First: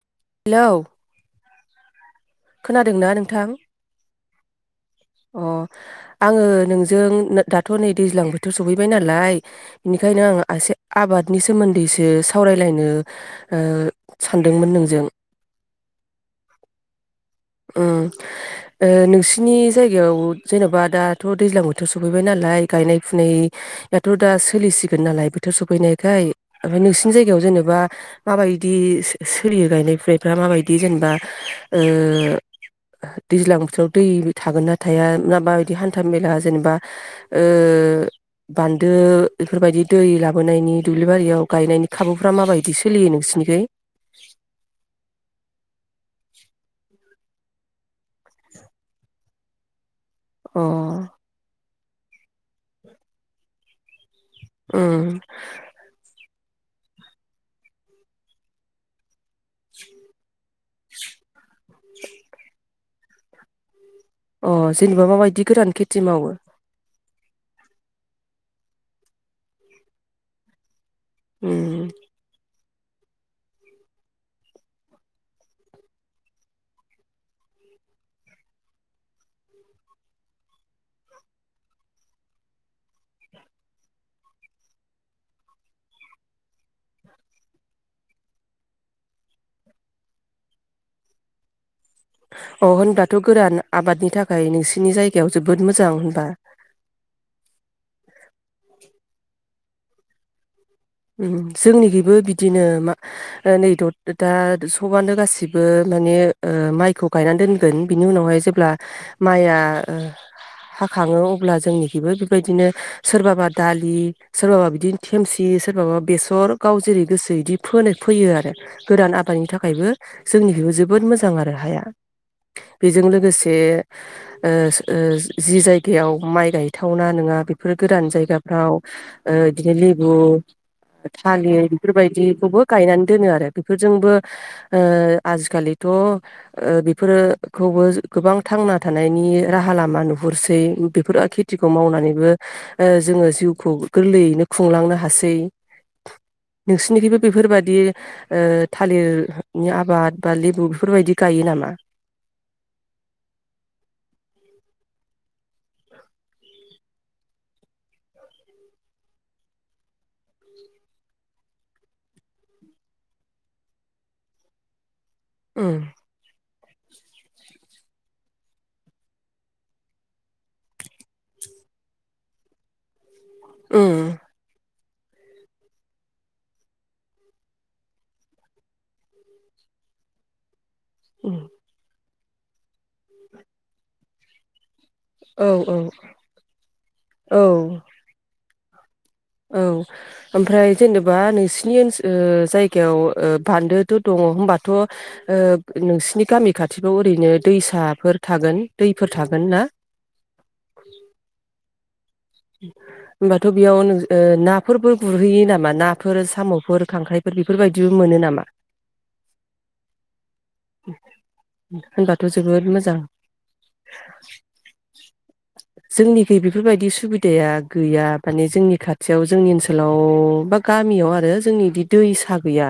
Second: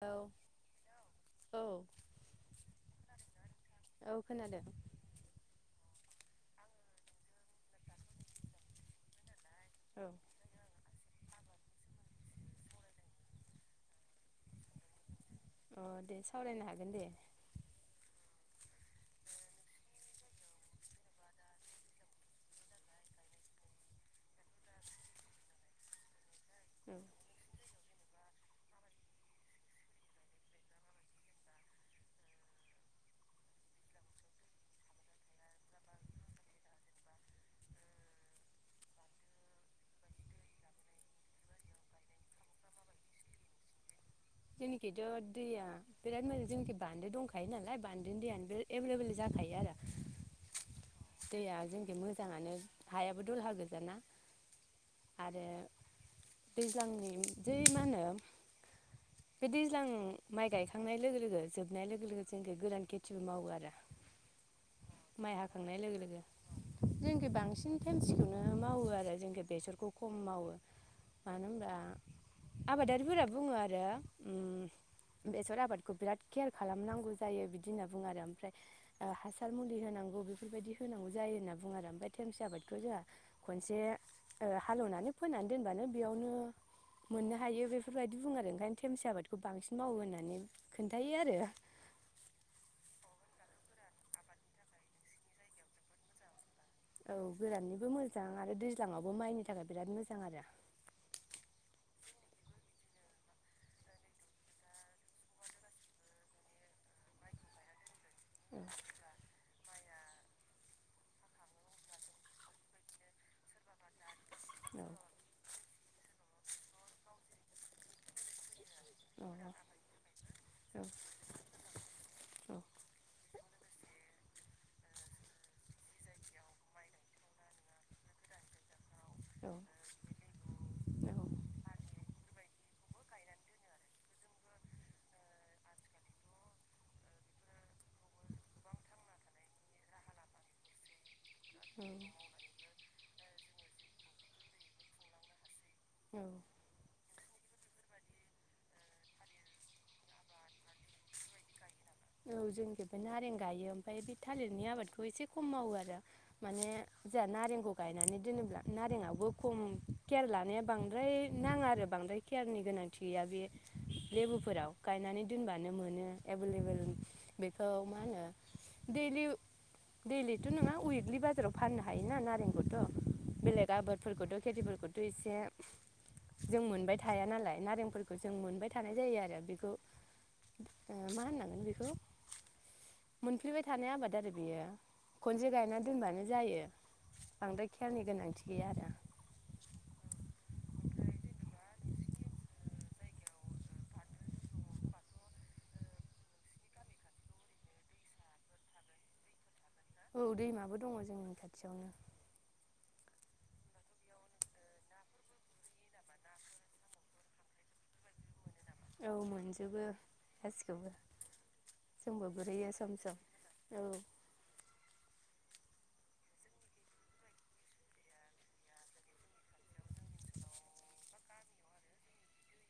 औ हेल' औ खोना दोंना नोंथां औ खोनादों अ आङो नोंजों दाथ' नै दैज्लां बोथोर सफैबाय नालाय औ बेनिखायनो आं एसे आबाद नि सोमोन्दैसो सावरायलायनो ओ सानदोंमोन नोंजों। अ दे सावरायनो हागोन दे। उम ओ नोंसिनि जायगायाव जेन'बा दाथ' दैज्लां बोथोर सफैबाय नालाय गायनाय फुनायाथ' दा सोलिसिगोन नालाय बोथोर सफैनायखाय। ओमफ्राय औ नोंसिनि जायगायाव जेनेबा माबायदि सोलियो गायनाय फुनायफ्रा माबायदि जेनेबा ओ दैज्लां बोथोराव दै थागोन ना थाया माबायदि हान्था मेला जेनेबा ओ बान्दो बेफोरबायदि दै लाबोनायनि दुब्लि बारियाव गायनायनि खाबुफोरा माबायदि सोलियो नोंसिनिखै? जोंनिखैथ' दैया बिराद मोजां जोंनिखि बान्दो दंखायो नालाय बान्दोनि दैयानो एभेलेबोल जाखायो आरो अ। दैया जोंनिखि मोजाङानो हायाबो दलहा गोजाना। उम। आरो दैज्लांनि जेै मा होनो? बे दैज्लां माइ गायखांनाय लोगो लोगो जोबनाय लोगो लोगो जों गोदान खेथि थि मावो आरो अ। जेनेबा माबायदि गोदान खेथि मावो? जे बांसिन थेमसिखौनो मावो आरो जोंखौ बेसरखौ खम मावो। मानो होनबा उम आबादारिफोरा बुङो आरो उम बेसर आबादखौ बिराद केयार खालामनांगौ जायो बिदि होनना बुङो आरो ओमफ्राय ओ हासार मुलि होनांगौ बेफोरबायदि होनांगौ जायो होनना बुङो आरो ओमफ्राय थेमसि आबादखौ जोंहा खनसे ओ हालेवनानै फोनानै दोनबानो बेयावनो मोननो हायो बेफोरबायदि बुङो आरो ओंखायनो थेमसि आबादखौ बांसिन मावो होननानै खोन्थायो आरो अ होनबाथ' गोरान आबादनि थाखाय नोंसिनि जायगायाव जोबोद मोजां होनबा। औ गोराननिबो मोजां आरो दैज्लाङावबो माइनि थाखाय बिराद मोजां आरो उम जोंनिखैबो बिदिनो मा नै दद दा सबानो गासिबो माने ओ माइखौ गायनानै दोनगोन। बिनि उनावहाय औ जेब्ला माइया ओ हाखाङो अब्ला जोंनिखैबो बेबायदिनो सोरबाबा दालि सोरबाबा औ बिदिनो थेमसिस सोरबाबा बेसर गाव जेरै गोसो इदि फोनो फैयो आरो गोरान औ आबादनि थाखायबो जोंनिखैबो जोबोद मोजां आरो हाया। बेजों लोगोसे बे ओ ओज जि जायगायाव माइ गायथावना नोङा बेफोर गोरान जायगाफ्राव ओ [unintelligible] थालिर बेफोरबायदिखौबो गायनानै दोनो आरो बेफोरजोंबो ओ आजिखालिथ' ओ बेफोरोखौबो गोबां थांना थानायनि राहा लामा नुहुरसै। बेफोर खि थिखौ मावनानैबो ओ जोङो जिउ खौ गोरलैयैनो खुंलांनो हासै। औ नोंसिनिखैबो बेफोरबायदि ओयो थालिरनि आबाद बा लेबु बेफोरबायदि गायो नामा? औ जोंखेबो नारें गायो ओमफ्राय बे थालिरनि आबादखौ एसे खम मावो आरो माने जोंहा नारेंखौ गायनानै दोनोब्ला नारेंआवबो खम केयार लानाया बांद्राय नाङा आरो बांद्राय केयारनि गोनांथि गैया बे लेबुफोराव। गायनानै दोनबानो उम मोनो एभेलेबोल। बेखौ मा होनो दैलिव दैलिथ' नङा उइकलि बाजाराव फाननो हायोना नारेंखौथ'। बेलेग उम आबादफोरखौथ' खेथिफोरखौ दुयसेब जों मोनबाय थाया नालाय नारेंफोरखौ जों मोनबाय थानाय जायो आरो बिखौ ओ मा उम होनांगोन बिफ मोनफ्लिबाय थानाय आबाद आरो। बियो। औ खनसे गायना औ दोनबानो जायो बांद्राय औ खेरनि गोनांथि गैया आरो। औ ओमफ्राय जेनेबा नोंसिनि ओनसो जायगायाव ओ बान्दोथ' दङ होनबाथ' ओ नोंसिनि गामि खाथिफ्राव ओरैनो दैसाफोर थागोन दैफोर थागोन ना? औ दैमाबो दङ जोंनि खाथियावनो। होनबाथ' बेयाव नोंसो ओ नाफोरबो गुरहैयो नामा नाफोर साम'फोर खांख्राइफोर बेफोरबायदिबो मोनो नामा? औ मोनजोबो गासिखौबो होनबाथ' जोंबो जोबोद गुरहैयो मोजां सम सम औ। जोंनिखै बेफोरबायदि सुबिदाया गैया माने जोंनि खाथियाव जोंनि ओनसोलाव बा गामियाव आरो जोंनि बिदैसा गैया।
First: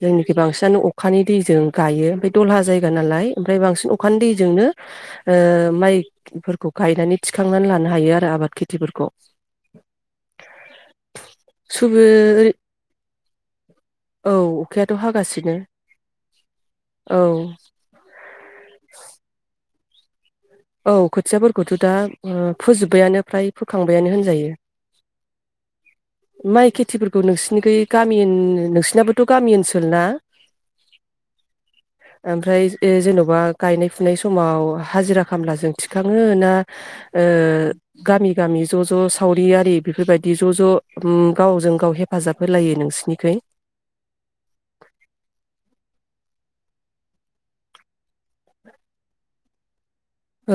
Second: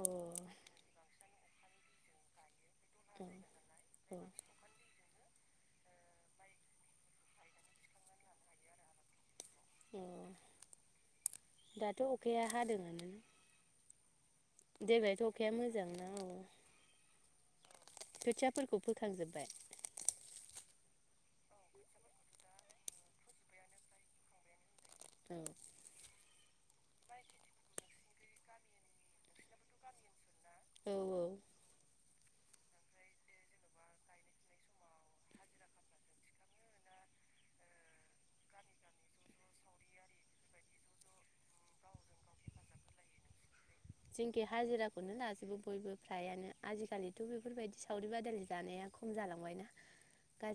अ जोंनिखै बांसिनानो अखानि दैजों गायो बे दलहा जाय गा नालाय ओमफ्राय बांसिन अखानि अ दैजोंनो ओयो माइफोरखौ गायनानै थिखांनानै लानो हायो आरो आबाद खिथिफोरखौ। अ दाथ' सुबो अखाया हादोंयानो औ अखायाथ' देग्लायथ' अखाया हागासिनो मोजांना औ औ खोथियाफोरखौ फोखांजोब्बाय? औ खोथियाफोरखौथ' दा उम फोजोब्बायानो फ्राय फोखांबायानो होनजायो। औ। माइ खेथिफोरखौ नोंसिनिखै गामि नोंसिनाबोथ' गामि ओनसोल ना? औ औ। ओमफ्राय जेन'बा गायनाय फुनाय समाव हाजिराख खामलाजों थिखाङो ना ओयो गामि गामि ज' ज' सावरिआरि बेफोरबायदि ज' ज' उम गावजों गाव हेफाजाब होलायो नोंसिनिखै? जोंखि हाजिराखौनो लाजोबो बयबो फ्रायानो आजिखालिथ' बेफोरबायदि सावरि बादालि जानाया खम जालांबायना।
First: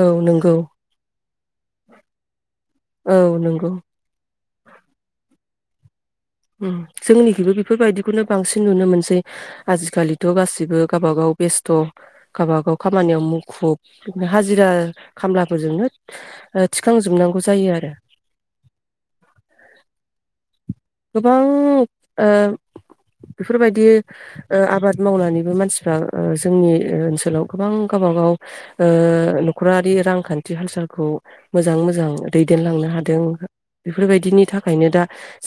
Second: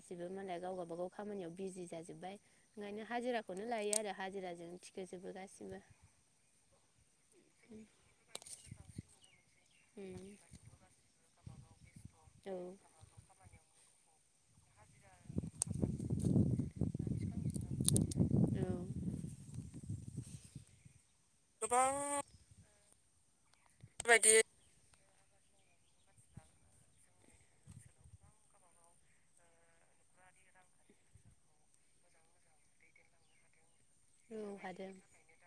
औ नंगौ मालाय गाव गाबागाव खामानियाव बिजि जाजोबबाय ओंखायनो औ हाजिराखौनो नंगौ लायो आरो हाजिराजों थिखोजोबो गासिब ब्ला उम। जोंनिखैबो बेफोरबायदिखौनो बांसिन नुनो मोनसै। आजिखालिथ' गासिबो गावबा गाव बेस्थ'। औ गावबागाव खामानियाव मुखुब। हाजिरा खामलाफोरजोंनो ओ थिखांजोबनांगौ जायो आरो गोबां ओ बेफोरबायदि ओ आबाद मावनानैबो मानसिफ्रा ओ जोंनि ओनसोलाव गोबां गावबागाव ओ न'खरारि रांखान्थि हाल सालखौ मोजां मोजां दैदेनलांनो हादों। बेफोरबायदिनि थाखायनो हादों दा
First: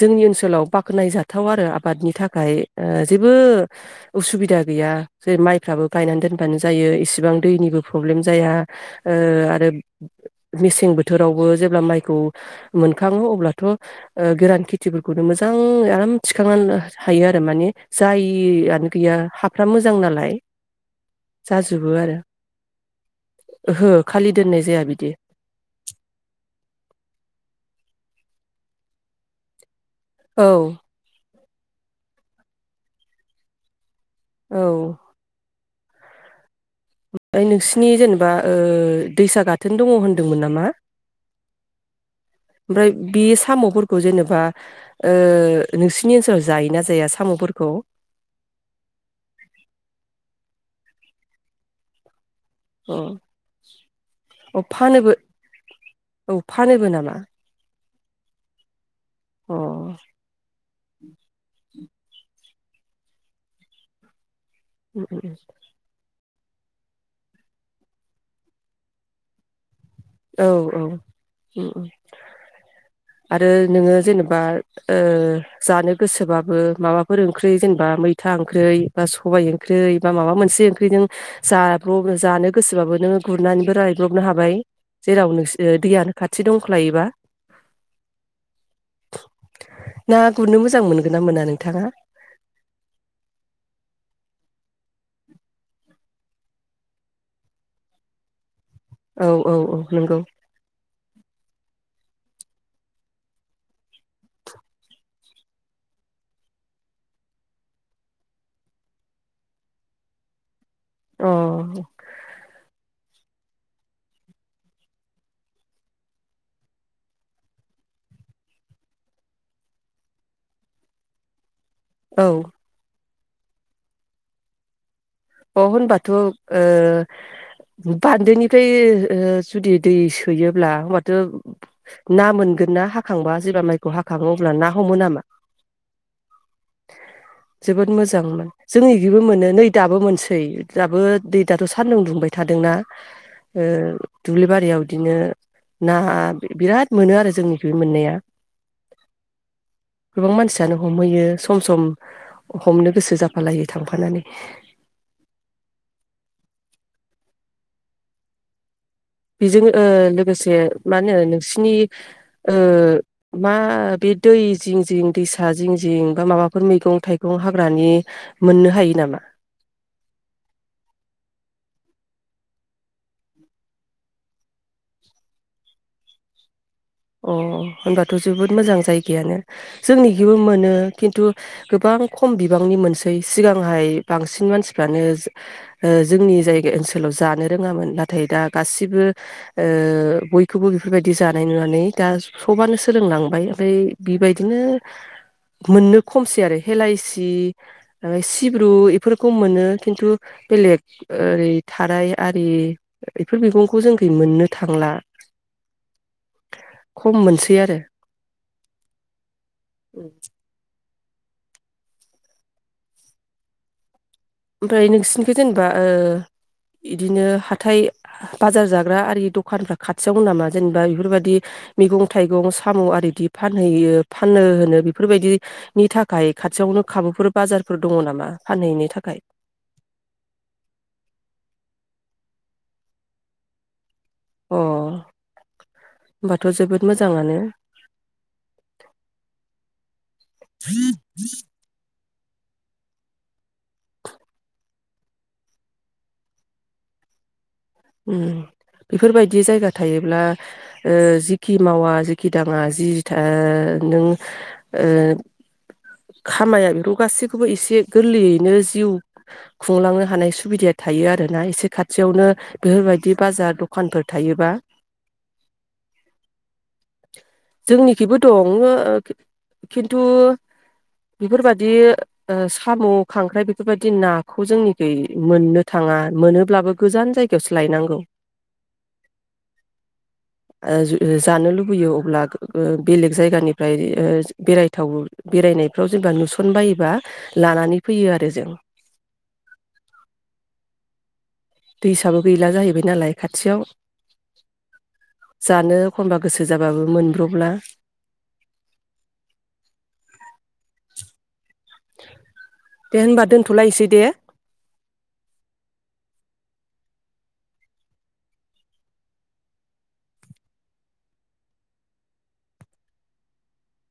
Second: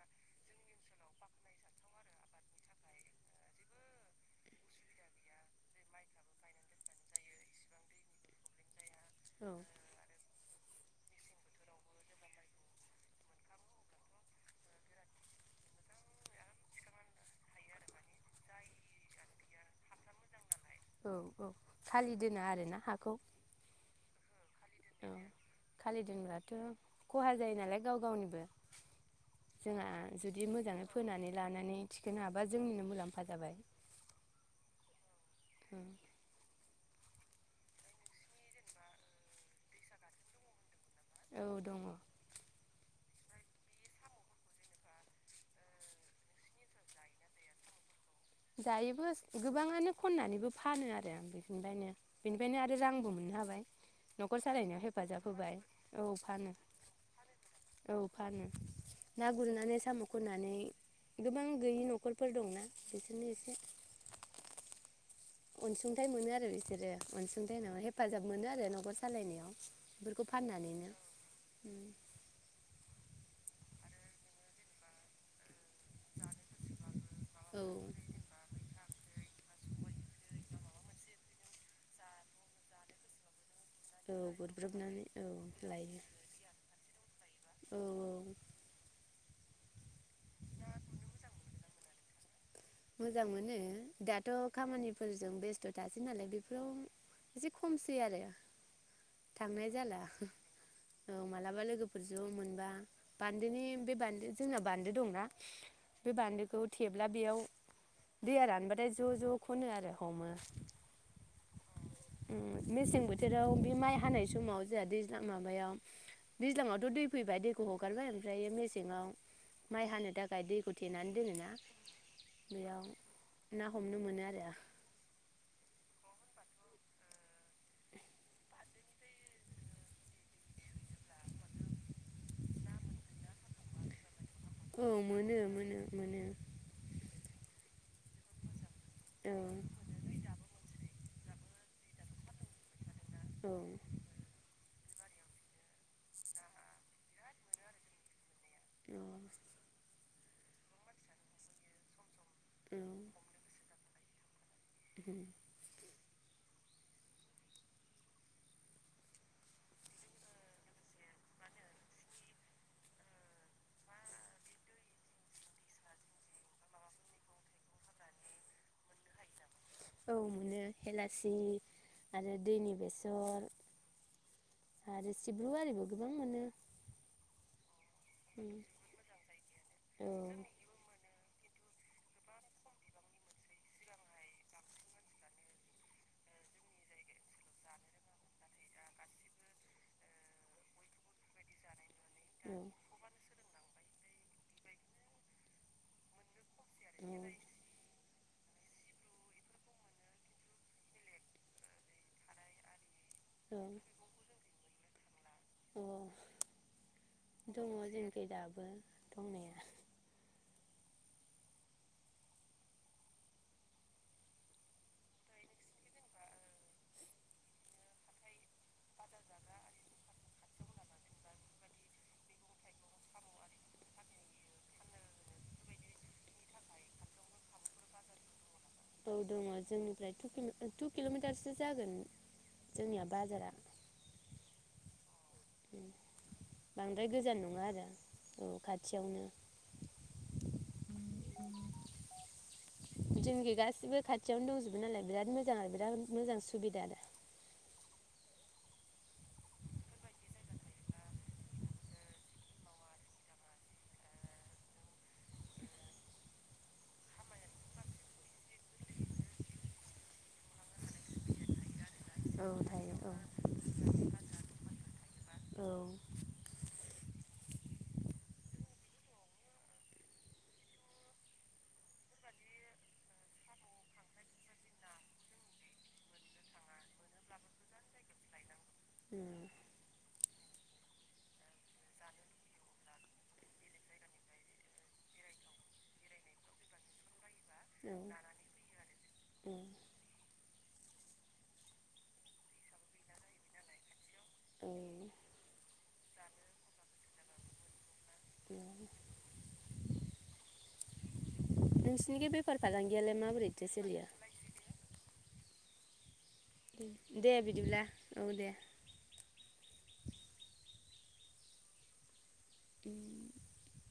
जोंनि ओनसोलाव बाखनाय जाथाव आरो आबादनि थाखाय ओ जेबो उसुबिदा गैया जेरै माइफ्राबो गायनानै दोनबानो जायो इसिबां दैनिबो प्रब्लेम जाया ओ औ आरो मेसे सें बोथोरावबो जेब्ला माइखौ मोनखाङो अब्लाथ' ओ गोरान खि थिफोरखौनो मोजां आराम थिखांनानै हायो आरो माने जायआनो गैया हाफ्रा मोजां नालाय औ औ खालि दोना आरो ना हाखौ ओहो खालि [inaudible] [inaudible] जोंहा दोननाय जाया बिदि जुदि औ मोजाङै फोनानै लानानै थिखोनो हाबा जोंनिनो मुलाम्फा जाबाय औ [inaudible] ओमफ्राय नोंसिनि जेनेबा ओ दैसा गाथोन दङ होनदोंमोन नामा? [inaudible] ओमफ्राय बे साम'फोरखौ जेनेबा ओ नोंसिनि ओनसोलाव जायोना जाया साम'फोरखौ? जायोबो गोबाङानो खननानैबो फानो आरो [inaudible] बेनिफ्रायनो आरो अ रांबो मोननो हाबाय न'खर अ सालायनायाव फानोबो हेफाजाब होबाय औ फानो फानोबो नामा औ फानो। ना अ गुरनानै साम' खननानै गोबां गैयि न'खरफोर दंना [inaudible] उम उम अनसुंथाइ मोनो आरो [inaudible] औ औ फाननानैनो उम आरो ओ नोङो जेनेबा ओ जानो गोसोबाबो माबाफोर ओंख्रि औ जेनेबा मैथा ओंख्रि बा सबाय ओंख ओंख्रै बा माबा मोनसे ओंख्रि नों जाब्रबनो जानो गोसोबाबो नों गुर नानैबो औ रायब्रबनो हाबाय गुरब्रबनानै औ [unintelligible] लायो दैयानो खाथि दंखायोबा औ औ [inaudible] ना गुरनो मोजां मोनगोन ना मोना नोंथाङा मोजां मोनो दाथ' खामानिफोरजों बेस्थ' थासै नालाय बेफोराव एसे खमसै आरो औ औ थांनाय औ जाला नंगौ औ मालाबा लोगोफोर ज' मोनबा बान्दोनि बे बान्दो जोंना बान्दो दंना बे बान्दोखौ थेब्ला बेयाव दैया रानबाथाय ज' ज' खनो आरो हमो अ उम मेसें बोथोराव बे माइ हानाय समाव जोंहा दैज्लां माबायाव दैज्लाङावथ' दै फैबाय दैखौ हगारबाय ओमफ्राय मेसेङाव माइ हानो थाखाय दैखौ थेनानै दोनोना औ बेयाव ना हमनो मोनो आरो अ होनबाथ' बान्दोनिफ्राय जुदि दै सोयोब्ला होमबाथ' ना मोनगोन ना हाखांबा जेबब्ला माइखौ हाख औ मोनो मोनो मोनो जोबोद मोजांमोन जोंनि बिबो औ मोनो नै दाबो मोन दाबो दै दाथ' सान्दुं दुंबाय थादोंना ओ औ दुब्लि बारियाव बिदिनो ना बिराद मोनो आरो जोंनिथिंबो मोननाया [inaudible] गोबां मानसियानो हमहैयो सम सम हमनो गोसो जाफालायो थांफा फानानै [inaudible] बेजों ओ लोगोसे मा होनो नोंसिनि ओ मा बे दै जिं जिं दैसा जिं जिं बा माबाफोर मैगं थाइगं हाग्रानि मोननो हायो नामा? औ मोनो हेलासि आरो दैनि बेसर आरो सिब्रु आरिबो गोबां मोनो। अ होनबाथ' औ जोबोद मोजां जायगायानो औ जोंनिखिबो मोनो खिन्थु गोबां खम बिबांनि मोनसै सिगांहाय बांसिन मानसिफ्रानो ओ जोंनि जायगा ओनसोलाव जानो रोङामोन नाथाय दा गासिबो ओ बयखौबो बेफोरबायदि जानाय नुनानै दा औ सबानो सोलोंलांबाय ओमफ्राय बेबायदिनो मोननो खमसै आरो। हेलायसि सिब्रु बेफोरखौ मोनो खिन्थु बेलेग ओरै थाराय आरि बेफोर औ मैगंखौ जोंनिथिं मोननो थांला औ खम मोनसै दङ आरो जोंनिखि दाबो दंनाया। ओमफ्राय नोंसिनिखौ जेनेबा ओ इदिनो हाथाइ बाजार जाग्रा आरि दखानफ्रा खाथियावनो नामा? जेनेबा बेफोरबायदि मैगं थाइगं साम' आरिदि फानहैयो फाननो होनो बेफोरबायदिनि थाखाय खाथियावनो खाबुफोर बाजारफोर दङ नामा? फानहैनो औ थाखाय? दङ जोंनिफ्राय तु तु किल'मिटारसो जागोन जोंनिया बाजारा। अ'। होमबाथ' जोबोद बांद्राय मोजाङानो गोजान नङा आरो औ खाथियावनो। जोंखि गासिबो खाथियावनो दंजोबो नालाय बिराद मोजां आरो बिराद मोजां सुबिदा आरो। उम बेफोरबायदि जायगा थायोब्ला जिखि मावा जिखि दाङा जि नों ओ खामाया बेखौ गासैखौबो एसे गोरलैयैनो जिउ खुंलांनो हानाय सुबिदाया थायो आरोना एसे खाथि खाथियावनो आरो औ थायो औ बिदि बाजार दखानफोर थायोबा। औ जोंनिखिबो दङ खिन्थु बेफोरबायदि साम' खांख्राइ बेफोरबायदि नाखौ जोंनिखि मोननो थाङा मोनोब्लाबो गोजान जायगा जायगायावसो लायनांगौ। ए ओ जानो लुबैयो अब्ला बेलेग जायगानिफ्राय ओ बेरायथाव बेरायनायफ्राव जेनेबा नुसनबायोबा लानानै फैयो आरो जों। औ दैसाबो गैला जाहैबाय नालाय खाथियाव। औ औ जानो एखमबा गोसो जाबाबो मोनब्र'ला। [inaudible] नोंसोरनिजों बेफार दे फालांगियालाय होनबा माबोरैथो दोनथ'लायसै दे सोलियो? दे बिदिब्ला औ दे। [inaudible]